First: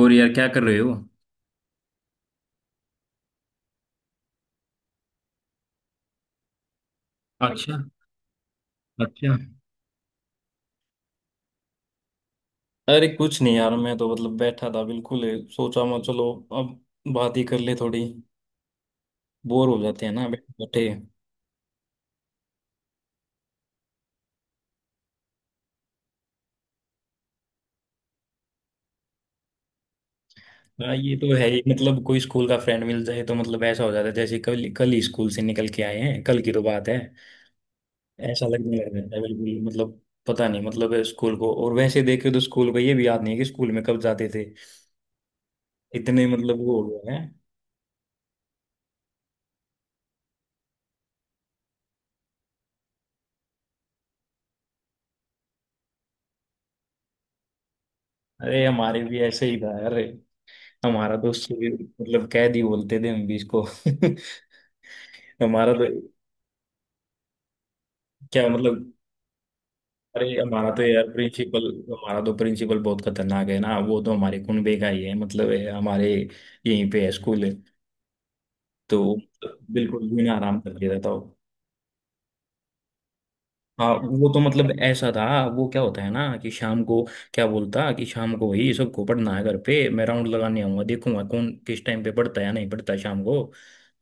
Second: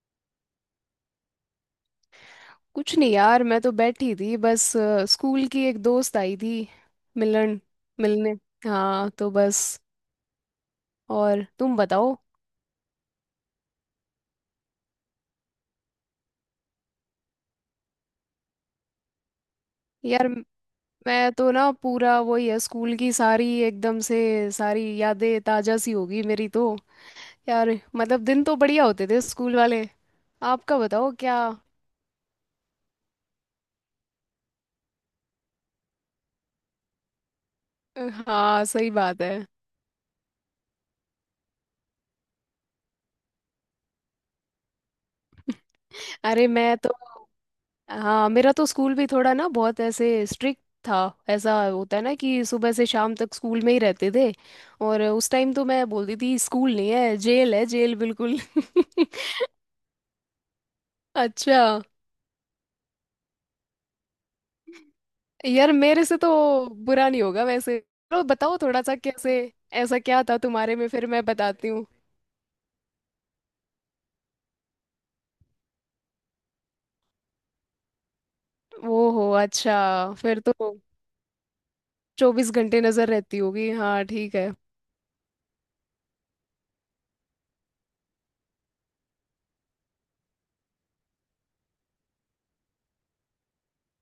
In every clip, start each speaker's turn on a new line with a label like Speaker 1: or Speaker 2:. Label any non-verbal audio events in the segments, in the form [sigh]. Speaker 1: और यार क्या कर रहे हो।
Speaker 2: कुछ नहीं यार। मैं तो बैठी थी बस स्कूल की एक दोस्त आई थी मिलन
Speaker 1: अच्छा।
Speaker 2: मिलने। हाँ तो
Speaker 1: अच्छा।
Speaker 2: बस। और तुम बताओ।
Speaker 1: अरे कुछ नहीं यार, मैं तो मतलब बैठा था बिल्कुल। सोचा मैं, चलो अब बात ही कर ले थोड़ी। बोर हो जाते हैं ना
Speaker 2: यार
Speaker 1: बैठे बैठे।
Speaker 2: मैं तो ना पूरा वही है, स्कूल की सारी एकदम से सारी यादें ताजा सी होगी मेरी तो। यार मतलब दिन तो बढ़िया होते थे स्कूल वाले। आपका
Speaker 1: हाँ,
Speaker 2: बताओ
Speaker 1: ये तो
Speaker 2: क्या।
Speaker 1: है ही। मतलब कोई स्कूल का फ्रेंड मिल जाए तो मतलब ऐसा हो जाता है जैसे कल कल ही स्कूल से निकल के आए हैं, कल की तो बात है।
Speaker 2: अ,
Speaker 1: ऐसा
Speaker 2: हाँ
Speaker 1: लगने
Speaker 2: सही
Speaker 1: लग जाता है
Speaker 2: बात है।
Speaker 1: बिल्कुल मतलब। पता नहीं मतलब स्कूल को, और वैसे देखे तो स्कूल को ये भी याद नहीं है कि स्कूल में कब जाते थे। इतने
Speaker 2: अरे
Speaker 1: मतलब
Speaker 2: मैं
Speaker 1: वो हो
Speaker 2: तो।
Speaker 1: गए हैं।
Speaker 2: हाँ मेरा तो स्कूल भी थोड़ा ना बहुत ऐसे स्ट्रिक्ट था। ऐसा होता है ना कि सुबह से शाम तक स्कूल में ही रहते थे। और उस टाइम तो मैं बोलती थी स्कूल नहीं है जेल है जेल बिल्कुल।
Speaker 1: अरे, हमारे भी
Speaker 2: [laughs]
Speaker 1: ऐसे ही था यार। हमारा तो उससे
Speaker 2: अच्छा।
Speaker 1: भी मतलब कैद ही बोलते थे हम भी इसको। [laughs] हमारा
Speaker 2: यार
Speaker 1: तो।
Speaker 2: मेरे से तो बुरा नहीं होगा वैसे। चलो
Speaker 1: क्या
Speaker 2: बताओ थोड़ा
Speaker 1: मतलब?
Speaker 2: सा कैसे। ऐसा क्या
Speaker 1: अरे,
Speaker 2: था
Speaker 1: हमारा
Speaker 2: तुम्हारे
Speaker 1: तो
Speaker 2: में, फिर
Speaker 1: यार
Speaker 2: मैं
Speaker 1: प्रिंसिपल,
Speaker 2: बताती हूँ।
Speaker 1: हमारा तो प्रिंसिपल बहुत खतरनाक है ना। वो तो हमारे कुनबे का ही है, मतलब है, हमारे यहीं पे है, स्कूल है। तो
Speaker 2: ओहो अच्छा।
Speaker 1: बिल्कुल भी ना
Speaker 2: फिर तो
Speaker 1: आराम करके रहता हो।
Speaker 2: 24 घंटे नजर रहती होगी,
Speaker 1: हाँ,
Speaker 2: हाँ
Speaker 1: वो
Speaker 2: ठीक
Speaker 1: तो
Speaker 2: है।
Speaker 1: मतलब ऐसा था। वो क्या होता है ना कि शाम को, क्या बोलता कि शाम को ही सबको पढ़ना है घर पे, मैं राउंड लगाने आऊंगा, देखूंगा कौन किस टाइम पे पढ़ता है या नहीं पढ़ता है शाम को।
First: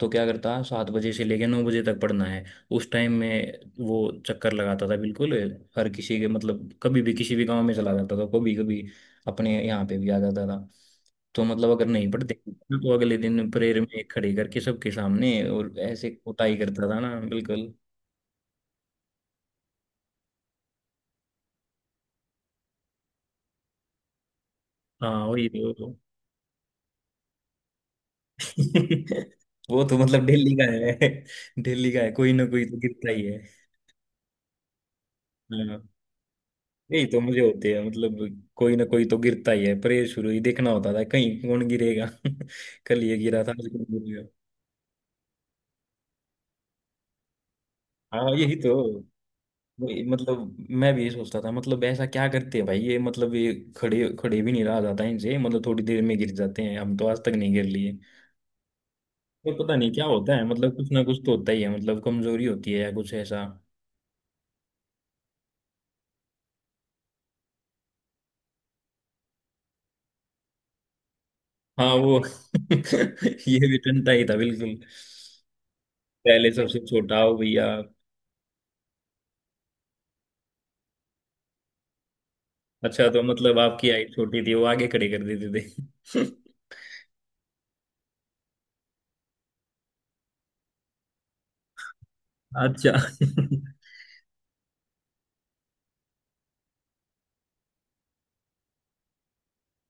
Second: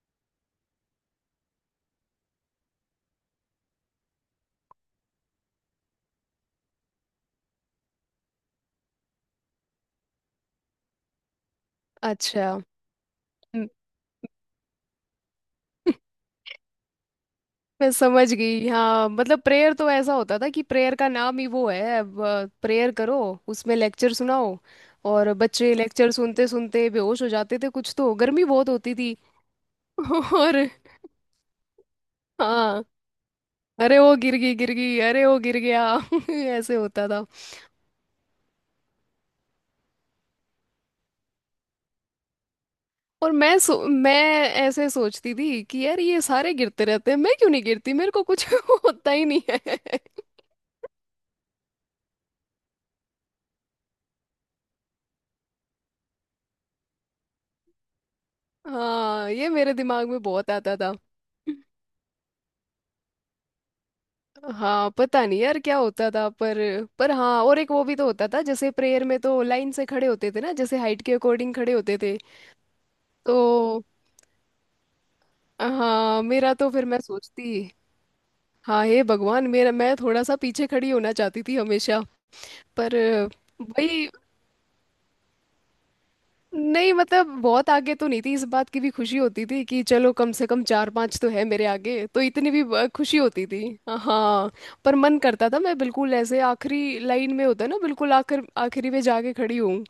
Speaker 1: तो क्या करता, 7 बजे से लेके 9 बजे तक पढ़ना है। उस टाइम में वो चक्कर लगाता था बिल्कुल, हर किसी के। मतलब कभी भी किसी भी गांव में चला जाता था कभी कभी, अपने यहाँ पे भी आ जाता था। तो मतलब अगर नहीं पढ़ते
Speaker 2: अच्छा।
Speaker 1: तो अगले दिन प्रेयर
Speaker 2: [laughs]
Speaker 1: में खड़े करके सबके सामने, और ऐसे कुटाई करता था ना बिल्कुल।
Speaker 2: मैं समझ गई। हाँ मतलब प्रेयर तो ऐसा होता था कि प्रेयर का नाम ही वो है, प्रेयर करो, उसमें लेक्चर सुनाओ।
Speaker 1: हाँ
Speaker 2: और
Speaker 1: वही
Speaker 2: बच्चे
Speaker 1: तो।
Speaker 2: लेक्चर सुनते सुनते बेहोश हो जाते थे, कुछ तो गर्मी बहुत होती थी।
Speaker 1: [laughs] वो तो मतलब
Speaker 2: [laughs]
Speaker 1: दिल्ली
Speaker 2: और
Speaker 1: का है, दिल्ली का है, कोई ना कोई तो
Speaker 2: हाँ।
Speaker 1: गिरता ही है।
Speaker 2: अरे वो गिर गई गिर गई, अरे वो गिर
Speaker 1: हाँ
Speaker 2: गया [laughs] ऐसे
Speaker 1: यही
Speaker 2: होता
Speaker 1: तो
Speaker 2: था।
Speaker 1: मजे होते हैं मतलब। कोई ना कोई तो गिरता ही है, परे शुरू ही देखना होता था कहीं कौन गिरेगा। [laughs] कल ये
Speaker 2: और
Speaker 1: गिरा था,
Speaker 2: मैं
Speaker 1: आज कौन
Speaker 2: मैं
Speaker 1: गिरेगा।
Speaker 2: ऐसे सोचती थी कि यार ये सारे गिरते रहते हैं, मैं क्यों नहीं गिरती, मेरे को
Speaker 1: हाँ
Speaker 2: कुछ
Speaker 1: यही तो।
Speaker 2: [laughs] होता ही नहीं है।
Speaker 1: वही, मतलब मैं भी ये सोचता था, मतलब ऐसा क्या करते हैं भाई ये, मतलब ये खड़े खड़े भी नहीं रहा जाता इनसे, मतलब थोड़ी देर में गिर जाते हैं, हम तो आज तक नहीं गिर लिए।
Speaker 2: हाँ ये
Speaker 1: ये पता
Speaker 2: मेरे
Speaker 1: नहीं क्या
Speaker 2: दिमाग में
Speaker 1: होता है,
Speaker 2: बहुत
Speaker 1: मतलब
Speaker 2: आता
Speaker 1: कुछ
Speaker 2: था।
Speaker 1: ना कुछ तो होता ही है, मतलब कमजोरी होती है या कुछ ऐसा।
Speaker 2: हाँ पता नहीं यार क्या होता था। पर हाँ, और एक वो भी तो होता था जैसे प्रेयर में तो लाइन से खड़े होते थे ना, जैसे हाइट के अकॉर्डिंग खड़े
Speaker 1: हाँ
Speaker 2: होते
Speaker 1: वो।
Speaker 2: थे।
Speaker 1: [laughs] ये भी
Speaker 2: तो
Speaker 1: टंटा ही था बिल्कुल।
Speaker 2: हाँ
Speaker 1: पहले
Speaker 2: मेरा तो
Speaker 1: सबसे
Speaker 2: फिर मैं
Speaker 1: छोटा हो भैया।
Speaker 2: सोचती। हाँ हे भगवान, मेरा मैं थोड़ा सा पीछे खड़ी होना चाहती थी हमेशा। पर
Speaker 1: अच्छा, तो मतलब आपकी
Speaker 2: वही।
Speaker 1: हाइट छोटी थी, वो आगे खड़े कर देते थे। [laughs]
Speaker 2: नहीं मतलब बहुत आगे तो नहीं थी, इस बात की भी खुशी होती थी कि चलो कम से कम चार पांच तो है मेरे आगे, तो इतनी भी
Speaker 1: अच्छा।
Speaker 2: खुशी होती थी। हाँ। पर मन करता था मैं बिल्कुल ऐसे आखिरी लाइन में होता है ना, बिल्कुल आखिर आखिरी में जाके खड़ी हूँ।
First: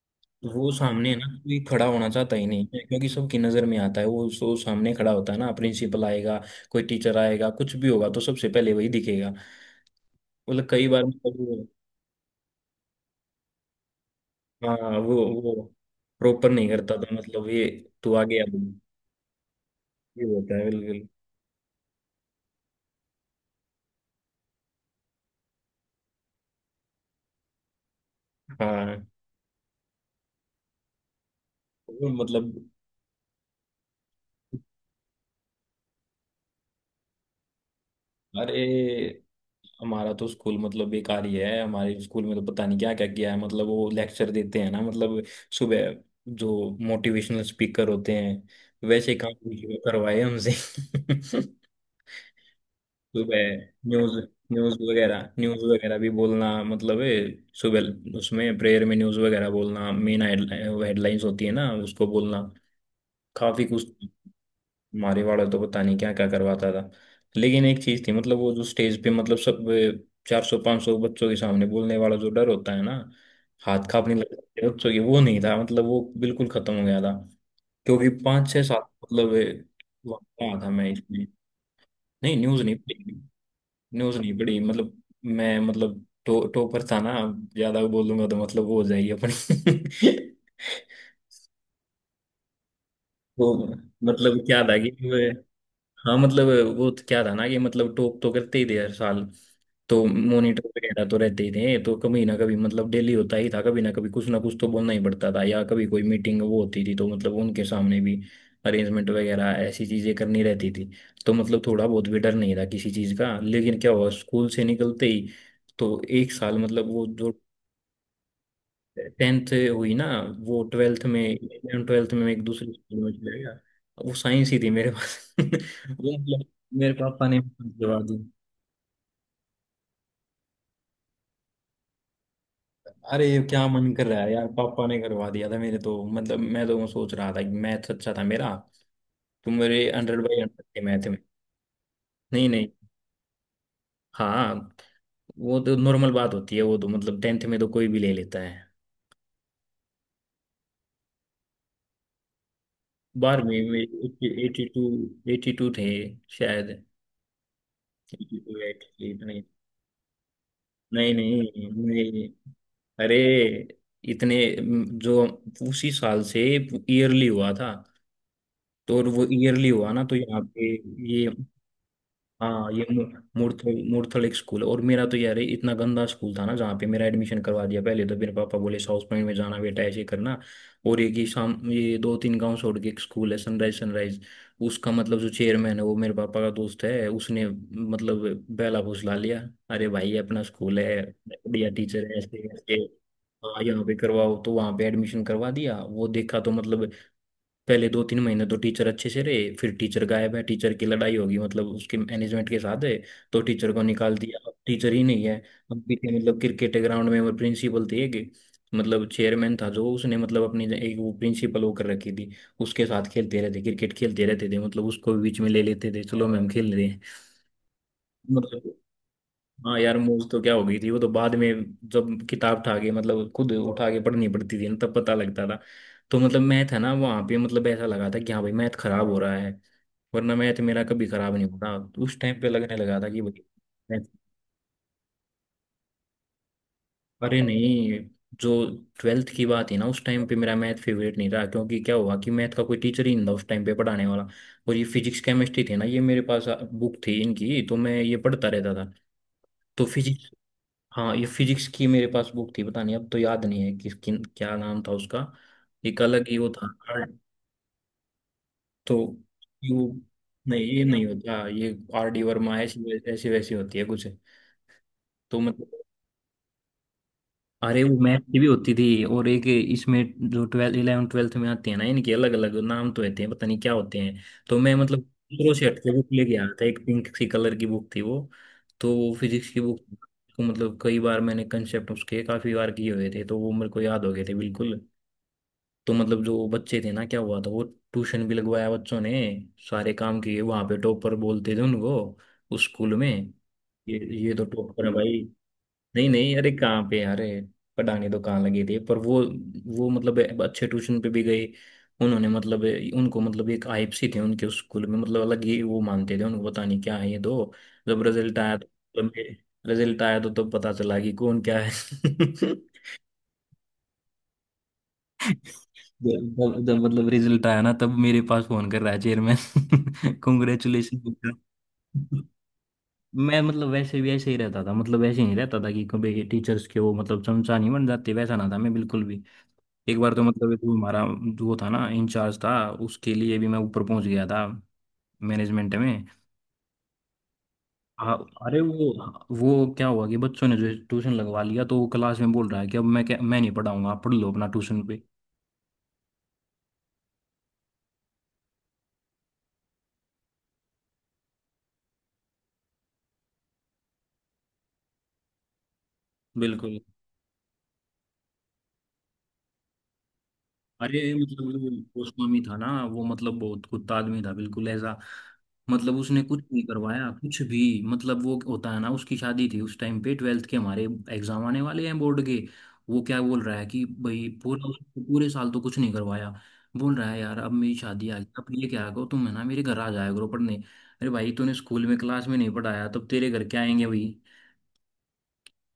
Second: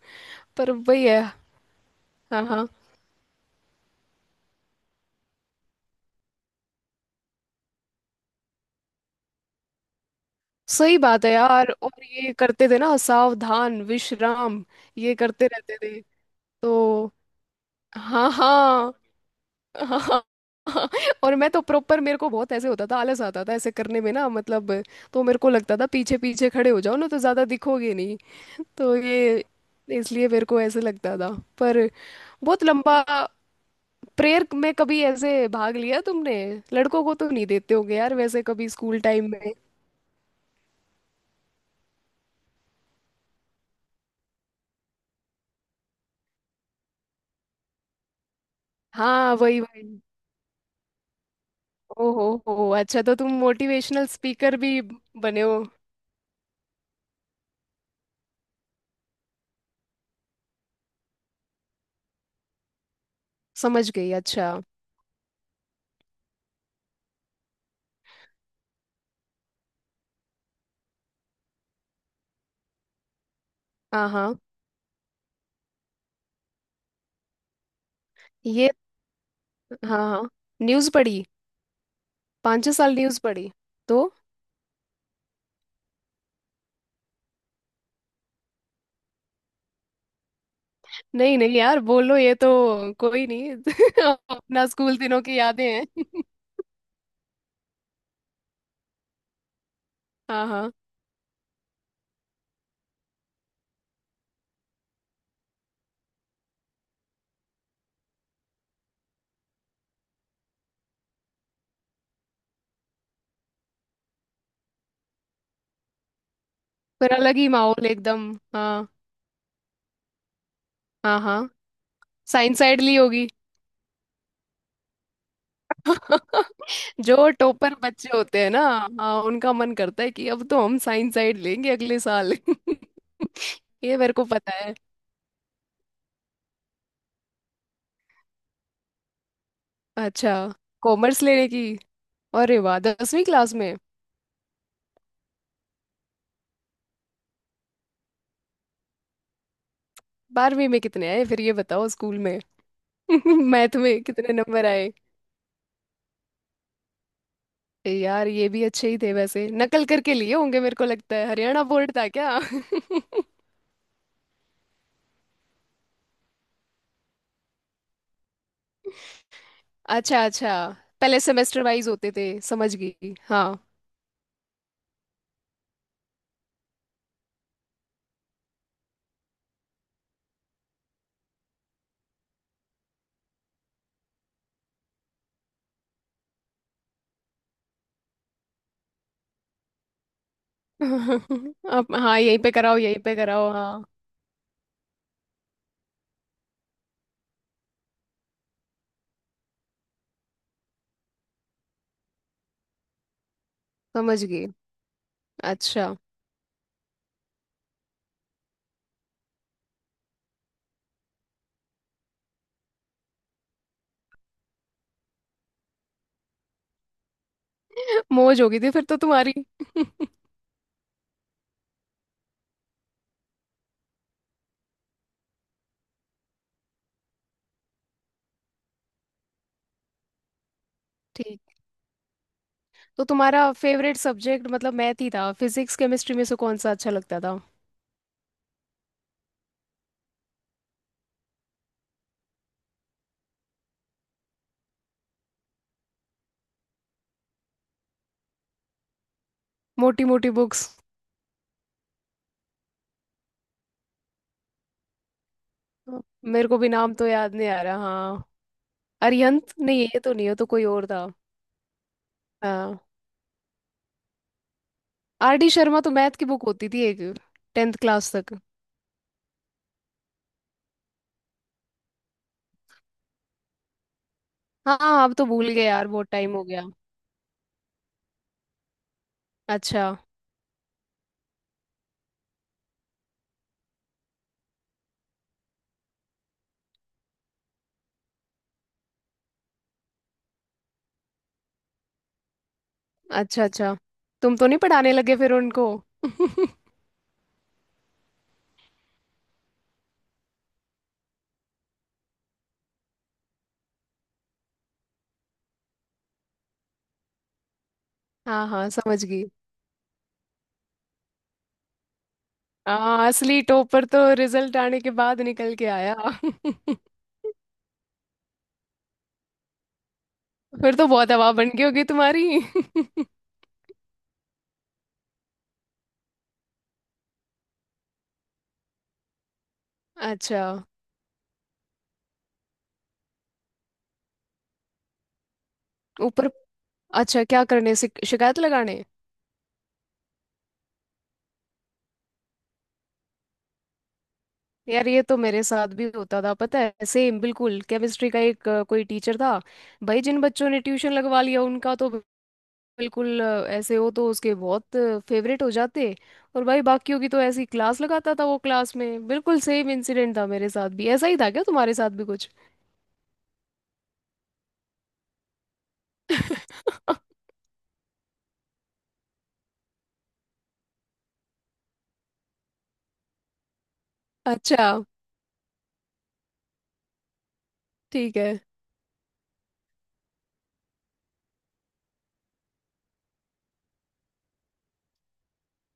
Speaker 1: वो
Speaker 2: पर वही
Speaker 1: सामने
Speaker 2: है।
Speaker 1: ना कोई खड़ा होना चाहता
Speaker 2: हाँ
Speaker 1: ही नहीं
Speaker 2: हाँ।
Speaker 1: है, क्योंकि सबकी नजर में आता है वो। सो सामने खड़ा होता है ना, प्रिंसिपल आएगा, कोई टीचर आएगा, कुछ भी होगा तो सबसे पहले वही दिखेगा। मतलब कई
Speaker 2: सही
Speaker 1: बार
Speaker 2: बात है
Speaker 1: मतलब वो।
Speaker 2: यार। और ये करते थे ना सावधान विश्राम,
Speaker 1: हाँ
Speaker 2: ये
Speaker 1: वो।
Speaker 2: करते
Speaker 1: वो
Speaker 2: रहते थे।
Speaker 1: प्रॉपर नहीं करता
Speaker 2: तो
Speaker 1: था मतलब ये, तू
Speaker 2: हाँ
Speaker 1: आगे आ,
Speaker 2: हाँ। [laughs] हाँ हाँ,
Speaker 1: ये होता है बिल्कुल।
Speaker 2: और मैं तो प्रॉपर, मेरे को बहुत ऐसे होता था, आलस आता था ऐसे करने में ना मतलब। तो मेरे को लगता था पीछे पीछे खड़े हो जाओ ना, तो ज़्यादा दिखोगे नहीं। तो
Speaker 1: हाँ
Speaker 2: ये इसलिए मेरे को ऐसे लगता था। पर
Speaker 1: वो मतलब।
Speaker 2: बहुत लंबा प्रेयर में कभी ऐसे भाग लिया तुमने? लड़कों को तो नहीं देते होगे यार वैसे
Speaker 1: अरे,
Speaker 2: कभी स्कूल टाइम में।
Speaker 1: हमारा तो स्कूल मतलब बेकार ही है। हमारे स्कूल में तो पता नहीं क्या क्या किया है। मतलब वो लेक्चर देते हैं ना मतलब, सुबह, जो मोटिवेशनल स्पीकर होते हैं, वैसे काम
Speaker 2: हाँ वही
Speaker 1: भी
Speaker 2: वही।
Speaker 1: करवाए हमसे। [laughs]
Speaker 2: ओ हो अच्छा, तो तुम
Speaker 1: सुबह
Speaker 2: मोटिवेशनल
Speaker 1: न्यूज,
Speaker 2: स्पीकर
Speaker 1: न्यूज
Speaker 2: भी
Speaker 1: वगैरह
Speaker 2: बने
Speaker 1: न्यूज
Speaker 2: हो।
Speaker 1: वगैरह भी बोलना, मतलब सुबह उसमें प्रेयर में न्यूज वगैरह बोलना, मेन हेडलाइंस होती है ना, उसको बोलना, काफी कुछ।
Speaker 2: समझ गई, अच्छा।
Speaker 1: मारी वाला तो पता नहीं क्या क्या करवाता था। लेकिन एक चीज थी, मतलब वो जो स्टेज पे, मतलब सब चार सौ पांच सौ बच्चों के सामने बोलने वाला जो डर होता है ना, हाथ
Speaker 2: हाँ
Speaker 1: कांपने
Speaker 2: हाँ
Speaker 1: लगते हैं बच्चों के, वो नहीं था, मतलब वो बिल्कुल खत्म हो गया था। क्योंकि पांच छह
Speaker 2: ये।
Speaker 1: साल मतलब
Speaker 2: हाँ हाँ,
Speaker 1: वहाँ था मैं
Speaker 2: न्यूज़ पढ़ी?
Speaker 1: इसमें। नहीं, न्यूज
Speaker 2: पाँच छह
Speaker 1: नहीं
Speaker 2: साल
Speaker 1: पढ़ी।
Speaker 2: न्यूज़ पढ़ी? तो
Speaker 1: न्यूज नहीं पढ़ी, मतलब मैं मतलब टॉपर था ना, ज्यादा बोलूंगा तो मतलब वो हो जाएगी अपनी। [laughs]
Speaker 2: नहीं नहीं यार बोलो ये तो, कोई
Speaker 1: तो
Speaker 2: नहीं। [laughs]
Speaker 1: मतलब क्या
Speaker 2: अपना
Speaker 1: था कि,
Speaker 2: स्कूल दिनों की यादें हैं।
Speaker 1: हाँ मतलब, वो तो क्या था ना कि मतलब टॉप तो करते ही थे हर साल। तो
Speaker 2: [laughs] हाँ
Speaker 1: मॉनिटर
Speaker 2: हाँ।
Speaker 1: वगैरह तो रहते ही थे, तो कभी ना कभी मतलब डेली होता ही था, कभी ना कभी कुछ ना कुछ तो बोलना ही पड़ता था। या कभी कोई मीटिंग वो होती थी तो मतलब उनके सामने भी अरेंजमेंट वगैरह ऐसी चीजें करनी रहती थी। तो मतलब थोड़ा बहुत भी डर नहीं था किसी चीज का। लेकिन क्या हुआ स्कूल से निकलते ही, तो एक साल मतलब, वो
Speaker 2: फिर
Speaker 1: जो
Speaker 2: अलग ही माहौल एकदम, हाँ।
Speaker 1: टेंथ हुई ना, वो ट्वेल्थ में,
Speaker 2: हाँ हाँ,
Speaker 1: इलेवन ट्वेल्थ में एक
Speaker 2: साइंस
Speaker 1: दूसरी
Speaker 2: साइड ली
Speaker 1: स्कूल में
Speaker 2: होगी।
Speaker 1: चले गया। वो साइंस ही थी मेरे पास। [laughs] वो मतलब
Speaker 2: [laughs]
Speaker 1: मेरे पापा
Speaker 2: जो
Speaker 1: ने
Speaker 2: टॉपर
Speaker 1: करवा
Speaker 2: बच्चे
Speaker 1: दी।
Speaker 2: होते हैं ना। हाँ, उनका मन करता है कि अब तो हम साइंस साइड लेंगे अगले साल। [laughs]
Speaker 1: अरे ये क्या मन
Speaker 2: ये
Speaker 1: कर
Speaker 2: मेरे
Speaker 1: रहा
Speaker 2: को
Speaker 1: है यार,
Speaker 2: पता है।
Speaker 1: पापा ने करवा दिया था मेरे तो। मतलब मैं तो सोच रहा था कि मैथ्स अच्छा था मेरा, तो मेरे हंड्रेड
Speaker 2: अच्छा,
Speaker 1: बाई हंड्रेड थे मैथ में।
Speaker 2: कॉमर्स लेने की।
Speaker 1: नहीं
Speaker 2: अरे
Speaker 1: नहीं।
Speaker 2: वाह, 10वीं क्लास में।
Speaker 1: हाँ, वो तो नॉर्मल बात होती है, वो तो मतलब टेंथ में तो कोई भी ले लेता है।
Speaker 2: 12वीं में कितने आए, फिर ये बताओ, स्कूल में। [laughs]
Speaker 1: बारहवीं
Speaker 2: मैथ
Speaker 1: में
Speaker 2: में कितने
Speaker 1: एट्टी
Speaker 2: नंबर
Speaker 1: टू
Speaker 2: आए?
Speaker 1: 82 थे शायद,
Speaker 2: यार
Speaker 1: एटी
Speaker 2: ये
Speaker 1: टू
Speaker 2: भी अच्छे ही
Speaker 1: एटी
Speaker 2: थे
Speaker 1: थ्री
Speaker 2: वैसे, नकल करके लिए होंगे, मेरे को
Speaker 1: नहीं
Speaker 2: लगता है हरियाणा
Speaker 1: नहीं
Speaker 2: बोर्ड था
Speaker 1: नहीं,
Speaker 2: क्या। [laughs]
Speaker 1: अरे, इतने जो उसी साल से ईयरली हुआ था, तो, और वो ईयरली हुआ ना तो
Speaker 2: अच्छा
Speaker 1: यहाँ
Speaker 2: अच्छा।
Speaker 1: पे,
Speaker 2: पहले
Speaker 1: ये,
Speaker 2: सेमेस्टर वाइज होते थे,
Speaker 1: हाँ
Speaker 2: समझ
Speaker 1: ये।
Speaker 2: गई हाँ।
Speaker 1: मूर्थो मूर्थल स्कूल। और मेरा तो यार इतना गंदा स्कूल था ना, जहाँ पे मेरा एडमिशन करवा दिया। पहले तो मेरे पापा बोले साउथ पॉइंट में जाना बेटा, ऐसे करना। और एक ही शाम ये 2-3 गांव छोड़ के एक स्कूल है, सनराइज, सनराइज। उसका मतलब जो चेयरमैन है वो मेरे पापा का दोस्त है, उसने मतलब बेला फुसला लिया। अरे भाई ये अपना स्कूल है,
Speaker 2: [laughs]
Speaker 1: बढ़िया
Speaker 2: अब
Speaker 1: टीचर है,
Speaker 2: हाँ,
Speaker 1: ऐसे
Speaker 2: यहीं पे
Speaker 1: ऐसे,
Speaker 2: कराओ यहीं पे कराओ,
Speaker 1: हाँ यहाँ
Speaker 2: हाँ।
Speaker 1: पे करवाओ, तो वहाँ पे एडमिशन करवा दिया। वो देखा तो मतलब, पहले 2-3 महीने तो टीचर अच्छे से रहे, फिर टीचर गायब है, टीचर की लड़ाई होगी मतलब उसके मैनेजमेंट के साथ है। तो टीचर को निकाल
Speaker 2: समझ
Speaker 1: दिया,
Speaker 2: गई,
Speaker 1: अब टीचर ही नहीं है। अब
Speaker 2: अच्छा।
Speaker 1: पीछे मतलब क्रिकेट के ग्राउंड में, वो प्रिंसिपल थे एक, मतलब चेयरमैन था जो, उसने मतलब अपनी एक वो प्रिंसिपल वो कर रखी थी, उसके साथ खेलते रहते, क्रिकेट खेलते रहते थे। मतलब उसको भी बीच में ले लेते थे, चलो मैम खेल रहे हैं।
Speaker 2: [laughs] मौज हो गई थी
Speaker 1: मतलब,
Speaker 2: फिर तो तुम्हारी।
Speaker 1: हाँ यार
Speaker 2: [laughs]
Speaker 1: मूव तो क्या हो गई थी, वो तो बाद में जब किताब उठा के मतलब खुद उठा के पढ़नी पड़ती थी ना, तब पता लगता था। तो मतलब मैथ है ना, वहाँ पे मतलब ऐसा लगा था कि हाँ भाई मैथ खराब हो रहा है, वरना मैथ मेरा कभी खराब
Speaker 2: ठीक।
Speaker 1: नहीं होता। तो उस टाइम पे लगने लगा
Speaker 2: तो
Speaker 1: था कि भाई
Speaker 2: तुम्हारा फेवरेट
Speaker 1: मैथ।
Speaker 2: सब्जेक्ट मतलब मैथ ही था? फिजिक्स केमिस्ट्री में से कौन सा अच्छा लगता
Speaker 1: अरे
Speaker 2: था?
Speaker 1: नहीं, जो ट्वेल्थ की बात है ना, उस टाइम पे मेरा मैथ फेवरेट नहीं रहा, क्योंकि क्या हुआ कि मैथ का कोई टीचर ही नहीं था उस टाइम पे पढ़ाने वाला। और ये फिजिक्स केमिस्ट्री थे ना, ये मेरे पास बुक थी इनकी, तो मैं ये पढ़ता रहता था। तो
Speaker 2: मोटी
Speaker 1: फिजिक्स,
Speaker 2: मोटी बुक्स।
Speaker 1: हाँ, ये फिजिक्स की मेरे पास बुक थी, पता नहीं अब तो याद नहीं है किस किन क्या नाम था उसका। एक अलग ही
Speaker 2: मेरे
Speaker 1: वो
Speaker 2: को
Speaker 1: था।
Speaker 2: भी नाम
Speaker 1: आर,
Speaker 2: तो याद नहीं आ रहा, हाँ।
Speaker 1: तो
Speaker 2: अरिहंत?
Speaker 1: यू,
Speaker 2: नहीं ये तो नहीं हो, तो
Speaker 1: नहीं
Speaker 2: कोई
Speaker 1: ये
Speaker 2: और था।
Speaker 1: नहीं होता, ये आर डी वर्मा
Speaker 2: हाँ।
Speaker 1: ऐसी ऐसी वैसी होती है कुछ।
Speaker 2: आर
Speaker 1: तो
Speaker 2: डी
Speaker 1: मतलब,
Speaker 2: शर्मा तो मैथ की बुक होती थी एक, टेंथ
Speaker 1: अरे वो
Speaker 2: क्लास
Speaker 1: मैथ की
Speaker 2: तक।
Speaker 1: भी होती थी, और एक इसमें जो ट्वेल्थ, इलेवन ट्वेल्थ में आते हैं ना, इनके अलग अलग नाम तो होते हैं, पता नहीं क्या होते हैं। तो मैं
Speaker 2: हाँ
Speaker 1: मतलब
Speaker 2: हाँ, अब तो भूल
Speaker 1: दूसरों
Speaker 2: गए
Speaker 1: से
Speaker 2: यार,
Speaker 1: हटके बुक
Speaker 2: बहुत टाइम
Speaker 1: लेके
Speaker 2: हो
Speaker 1: आया
Speaker 2: गया।
Speaker 1: था, एक पिंक सी कलर की बुक थी वो, तो वो फिजिक्स की बुक
Speaker 2: अच्छा
Speaker 1: को मतलब कई बार मैंने कंसेप्ट उसके काफी बार किए हुए थे, तो वो मेरे को याद हो गए थे बिल्कुल। तो मतलब जो बच्चे थे ना, क्या हुआ था वो, ट्यूशन भी लगवाया बच्चों ने, सारे काम किए, वहां पे टॉपर बोलते थे उनको, उस स्कूल में
Speaker 2: अच्छा अच्छा।
Speaker 1: ये ये
Speaker 2: तुम
Speaker 1: तो
Speaker 2: तो नहीं
Speaker 1: टॉपर है
Speaker 2: पढ़ाने लगे
Speaker 1: भाई।
Speaker 2: फिर उनको?
Speaker 1: नहीं नहीं, अरे कहाँ पे, अरे पढ़ाने तो कहाँ लगे थे, पर वो मतलब अच्छे ट्यूशन पे भी गई उन्होंने, मतलब उनको मतलब एक आइप सी थे उनके उस स्कूल में, मतलब अलग ही वो मानते थे उनको, पता नहीं क्या है ये दो। जब रिजल्ट
Speaker 2: हाँ
Speaker 1: आया
Speaker 2: हाँ समझ
Speaker 1: तो
Speaker 2: गई।
Speaker 1: रिजल्ट आया तो तब पता चला कि कौन क्या है। [laughs]
Speaker 2: हाँ, असली टॉपर तो रिजल्ट आने के बाद निकल के आया।
Speaker 1: जब जब-
Speaker 2: [laughs]
Speaker 1: जब मतलब रिजल्ट आया ना, तब मेरे पास फोन कर रहा है चेयरमैन,
Speaker 2: फिर तो बहुत हवा
Speaker 1: कॉन्ग्रेचुलेशन।
Speaker 2: बन गई होगी तुम्हारी।
Speaker 1: [laughs] मैं मतलब वैसे भी ऐसे ही रहता था, मतलब ऐसे नहीं रहता था कि कभी टीचर्स के वो, मतलब चमचा नहीं बन जाते वैसा, ना था मैं बिल्कुल भी। एक
Speaker 2: [laughs]
Speaker 1: बार तो
Speaker 2: अच्छा।
Speaker 1: मतलब ये जो हमारा वो था ना, इंचार्ज था, उसके लिए भी मैं ऊपर पहुंच गया था, मैनेजमेंट में।
Speaker 2: ऊपर? अच्छा क्या करने, शिकायत
Speaker 1: अरे
Speaker 2: लगाने?
Speaker 1: वो क्या हुआ कि बच्चों ने जो ट्यूशन लगवा लिया, तो वो क्लास में बोल रहा है कि अब मैं क्या, मैं नहीं पढ़ाऊंगा, आप पढ़ लो अपना ट्यूशन
Speaker 2: यार
Speaker 1: पे।
Speaker 2: ये तो मेरे साथ भी होता था पता है, सेम बिल्कुल। केमिस्ट्री का एक कोई टीचर था। भाई जिन बच्चों ने ट्यूशन लगवा लिया उनका तो बिल्कुल ऐसे हो, तो उसके बहुत फेवरेट हो जाते। और भाई
Speaker 1: बिल्कुल,
Speaker 2: बाकियों की तो ऐसी क्लास लगाता था वो क्लास में, बिल्कुल सेम इंसिडेंट था मेरे साथ भी।
Speaker 1: अरे
Speaker 2: ऐसा ही था क्या
Speaker 1: मतलब वो
Speaker 2: तुम्हारे साथ भी कुछ?
Speaker 1: गोस्वामी था ना, वो मतलब बहुत कुत्ता आदमी था बिल्कुल ऐसा। मतलब उसने कुछ नहीं करवाया
Speaker 2: [laughs]
Speaker 1: कुछ भी। मतलब वो होता है ना, उसकी शादी थी उस टाइम पे, ट्वेल्थ के हमारे एग्जाम आने वाले हैं बोर्ड के। वो क्या बोल रहा है कि भाई,
Speaker 2: अच्छा।
Speaker 1: पूरा उसको पूरे साल तो कुछ नहीं करवाया, बोल रहा है यार अब मेरी शादी
Speaker 2: ठीक
Speaker 1: आ गई,
Speaker 2: है।
Speaker 1: अब ये क्या करो तुम है ना, मेरे घर आ जाया करो पढ़ने। अरे भाई तूने स्कूल में, क्लास में नहीं पढ़ाया, तब तेरे घर क्या आएंगे भाई,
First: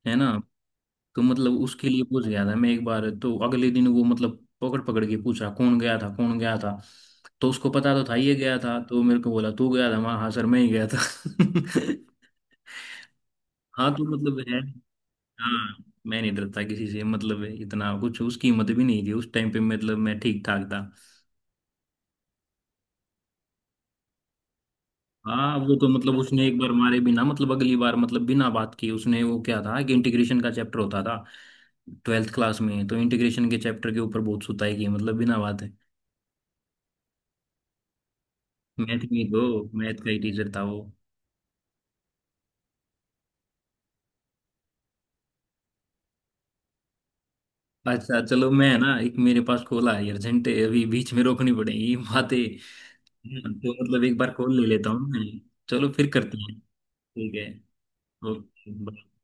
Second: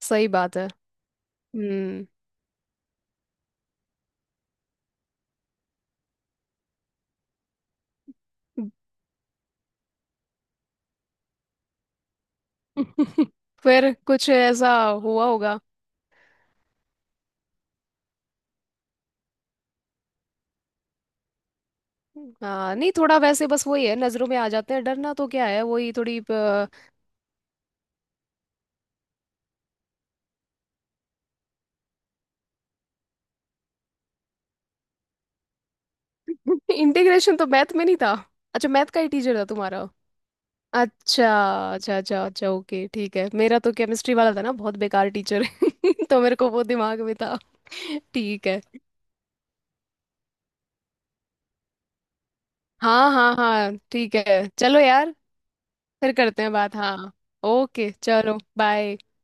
Speaker 1: है
Speaker 2: सही
Speaker 1: ना।
Speaker 2: बात है।
Speaker 1: तो मतलब उसके लिए
Speaker 2: हम्म।
Speaker 1: पूछ गया था मैं एक बार, तो अगले दिन वो मतलब पकड़ पकड़ के पूछा, कौन गया था, कौन गया था, तो उसको पता तो था ये गया था, तो मेरे को बोला तू गया था, मैं हाँ सर मैं ही गया था। [laughs]
Speaker 2: [laughs]
Speaker 1: हाँ,
Speaker 2: फिर
Speaker 1: तो
Speaker 2: कुछ
Speaker 1: मतलब है।
Speaker 2: ऐसा हुआ होगा।
Speaker 1: हाँ, मैं नहीं डरता किसी से, मतलब इतना कुछ उसकी हिम्मत भी नहीं थी उस टाइम पे, मतलब मैं ठीक ठाक था।
Speaker 2: हाँ नहीं, थोड़ा वैसे बस वही है, नजरों में आ जाते हैं, डरना तो क्या
Speaker 1: हाँ
Speaker 2: है
Speaker 1: वो तो
Speaker 2: वही
Speaker 1: मतलब
Speaker 2: थोड़ी।
Speaker 1: उसने एक बार मारे बिना, मतलब अगली बार मतलब बिना बात किए उसने, वो क्या था कि इंटीग्रेशन का चैप्टर होता था ट्वेल्थ क्लास में, तो इंटीग्रेशन के चैप्टर के ऊपर बहुत सुताई की मतलब बिना बात।
Speaker 2: इंटीग्रेशन [laughs] तो मैथ में नहीं था? अच्छा, मैथ का
Speaker 1: मैथ
Speaker 2: ही
Speaker 1: में
Speaker 2: टीचर
Speaker 1: दो,
Speaker 2: था तुम्हारा।
Speaker 1: मैथ का ही टीचर था वो।
Speaker 2: अच्छा अच्छा अच्छा अच्छा ओके, ठीक है। मेरा तो केमिस्ट्री वाला था ना बहुत बेकार टीचर है [laughs] तो मेरे को वो दिमाग में था।
Speaker 1: अच्छा,
Speaker 2: ठीक
Speaker 1: चलो,
Speaker 2: है,
Speaker 1: मैं है ना एक मेरे पास खोला है अर्जेंट, अभी बीच में रोकनी पड़ेगी ये बातें।
Speaker 2: हाँ हाँ
Speaker 1: तो
Speaker 2: हाँ,
Speaker 1: मतलब
Speaker 2: ठीक
Speaker 1: एक बार
Speaker 2: है
Speaker 1: खोल ले
Speaker 2: चलो
Speaker 1: लेता हूँ
Speaker 2: यार।
Speaker 1: मैं, चलो फिर
Speaker 2: फिर
Speaker 1: करते
Speaker 2: करते हैं
Speaker 1: हैं।
Speaker 2: बात, हाँ।
Speaker 1: ठीक है।
Speaker 2: ओके चलो बाय।
Speaker 1: ओके।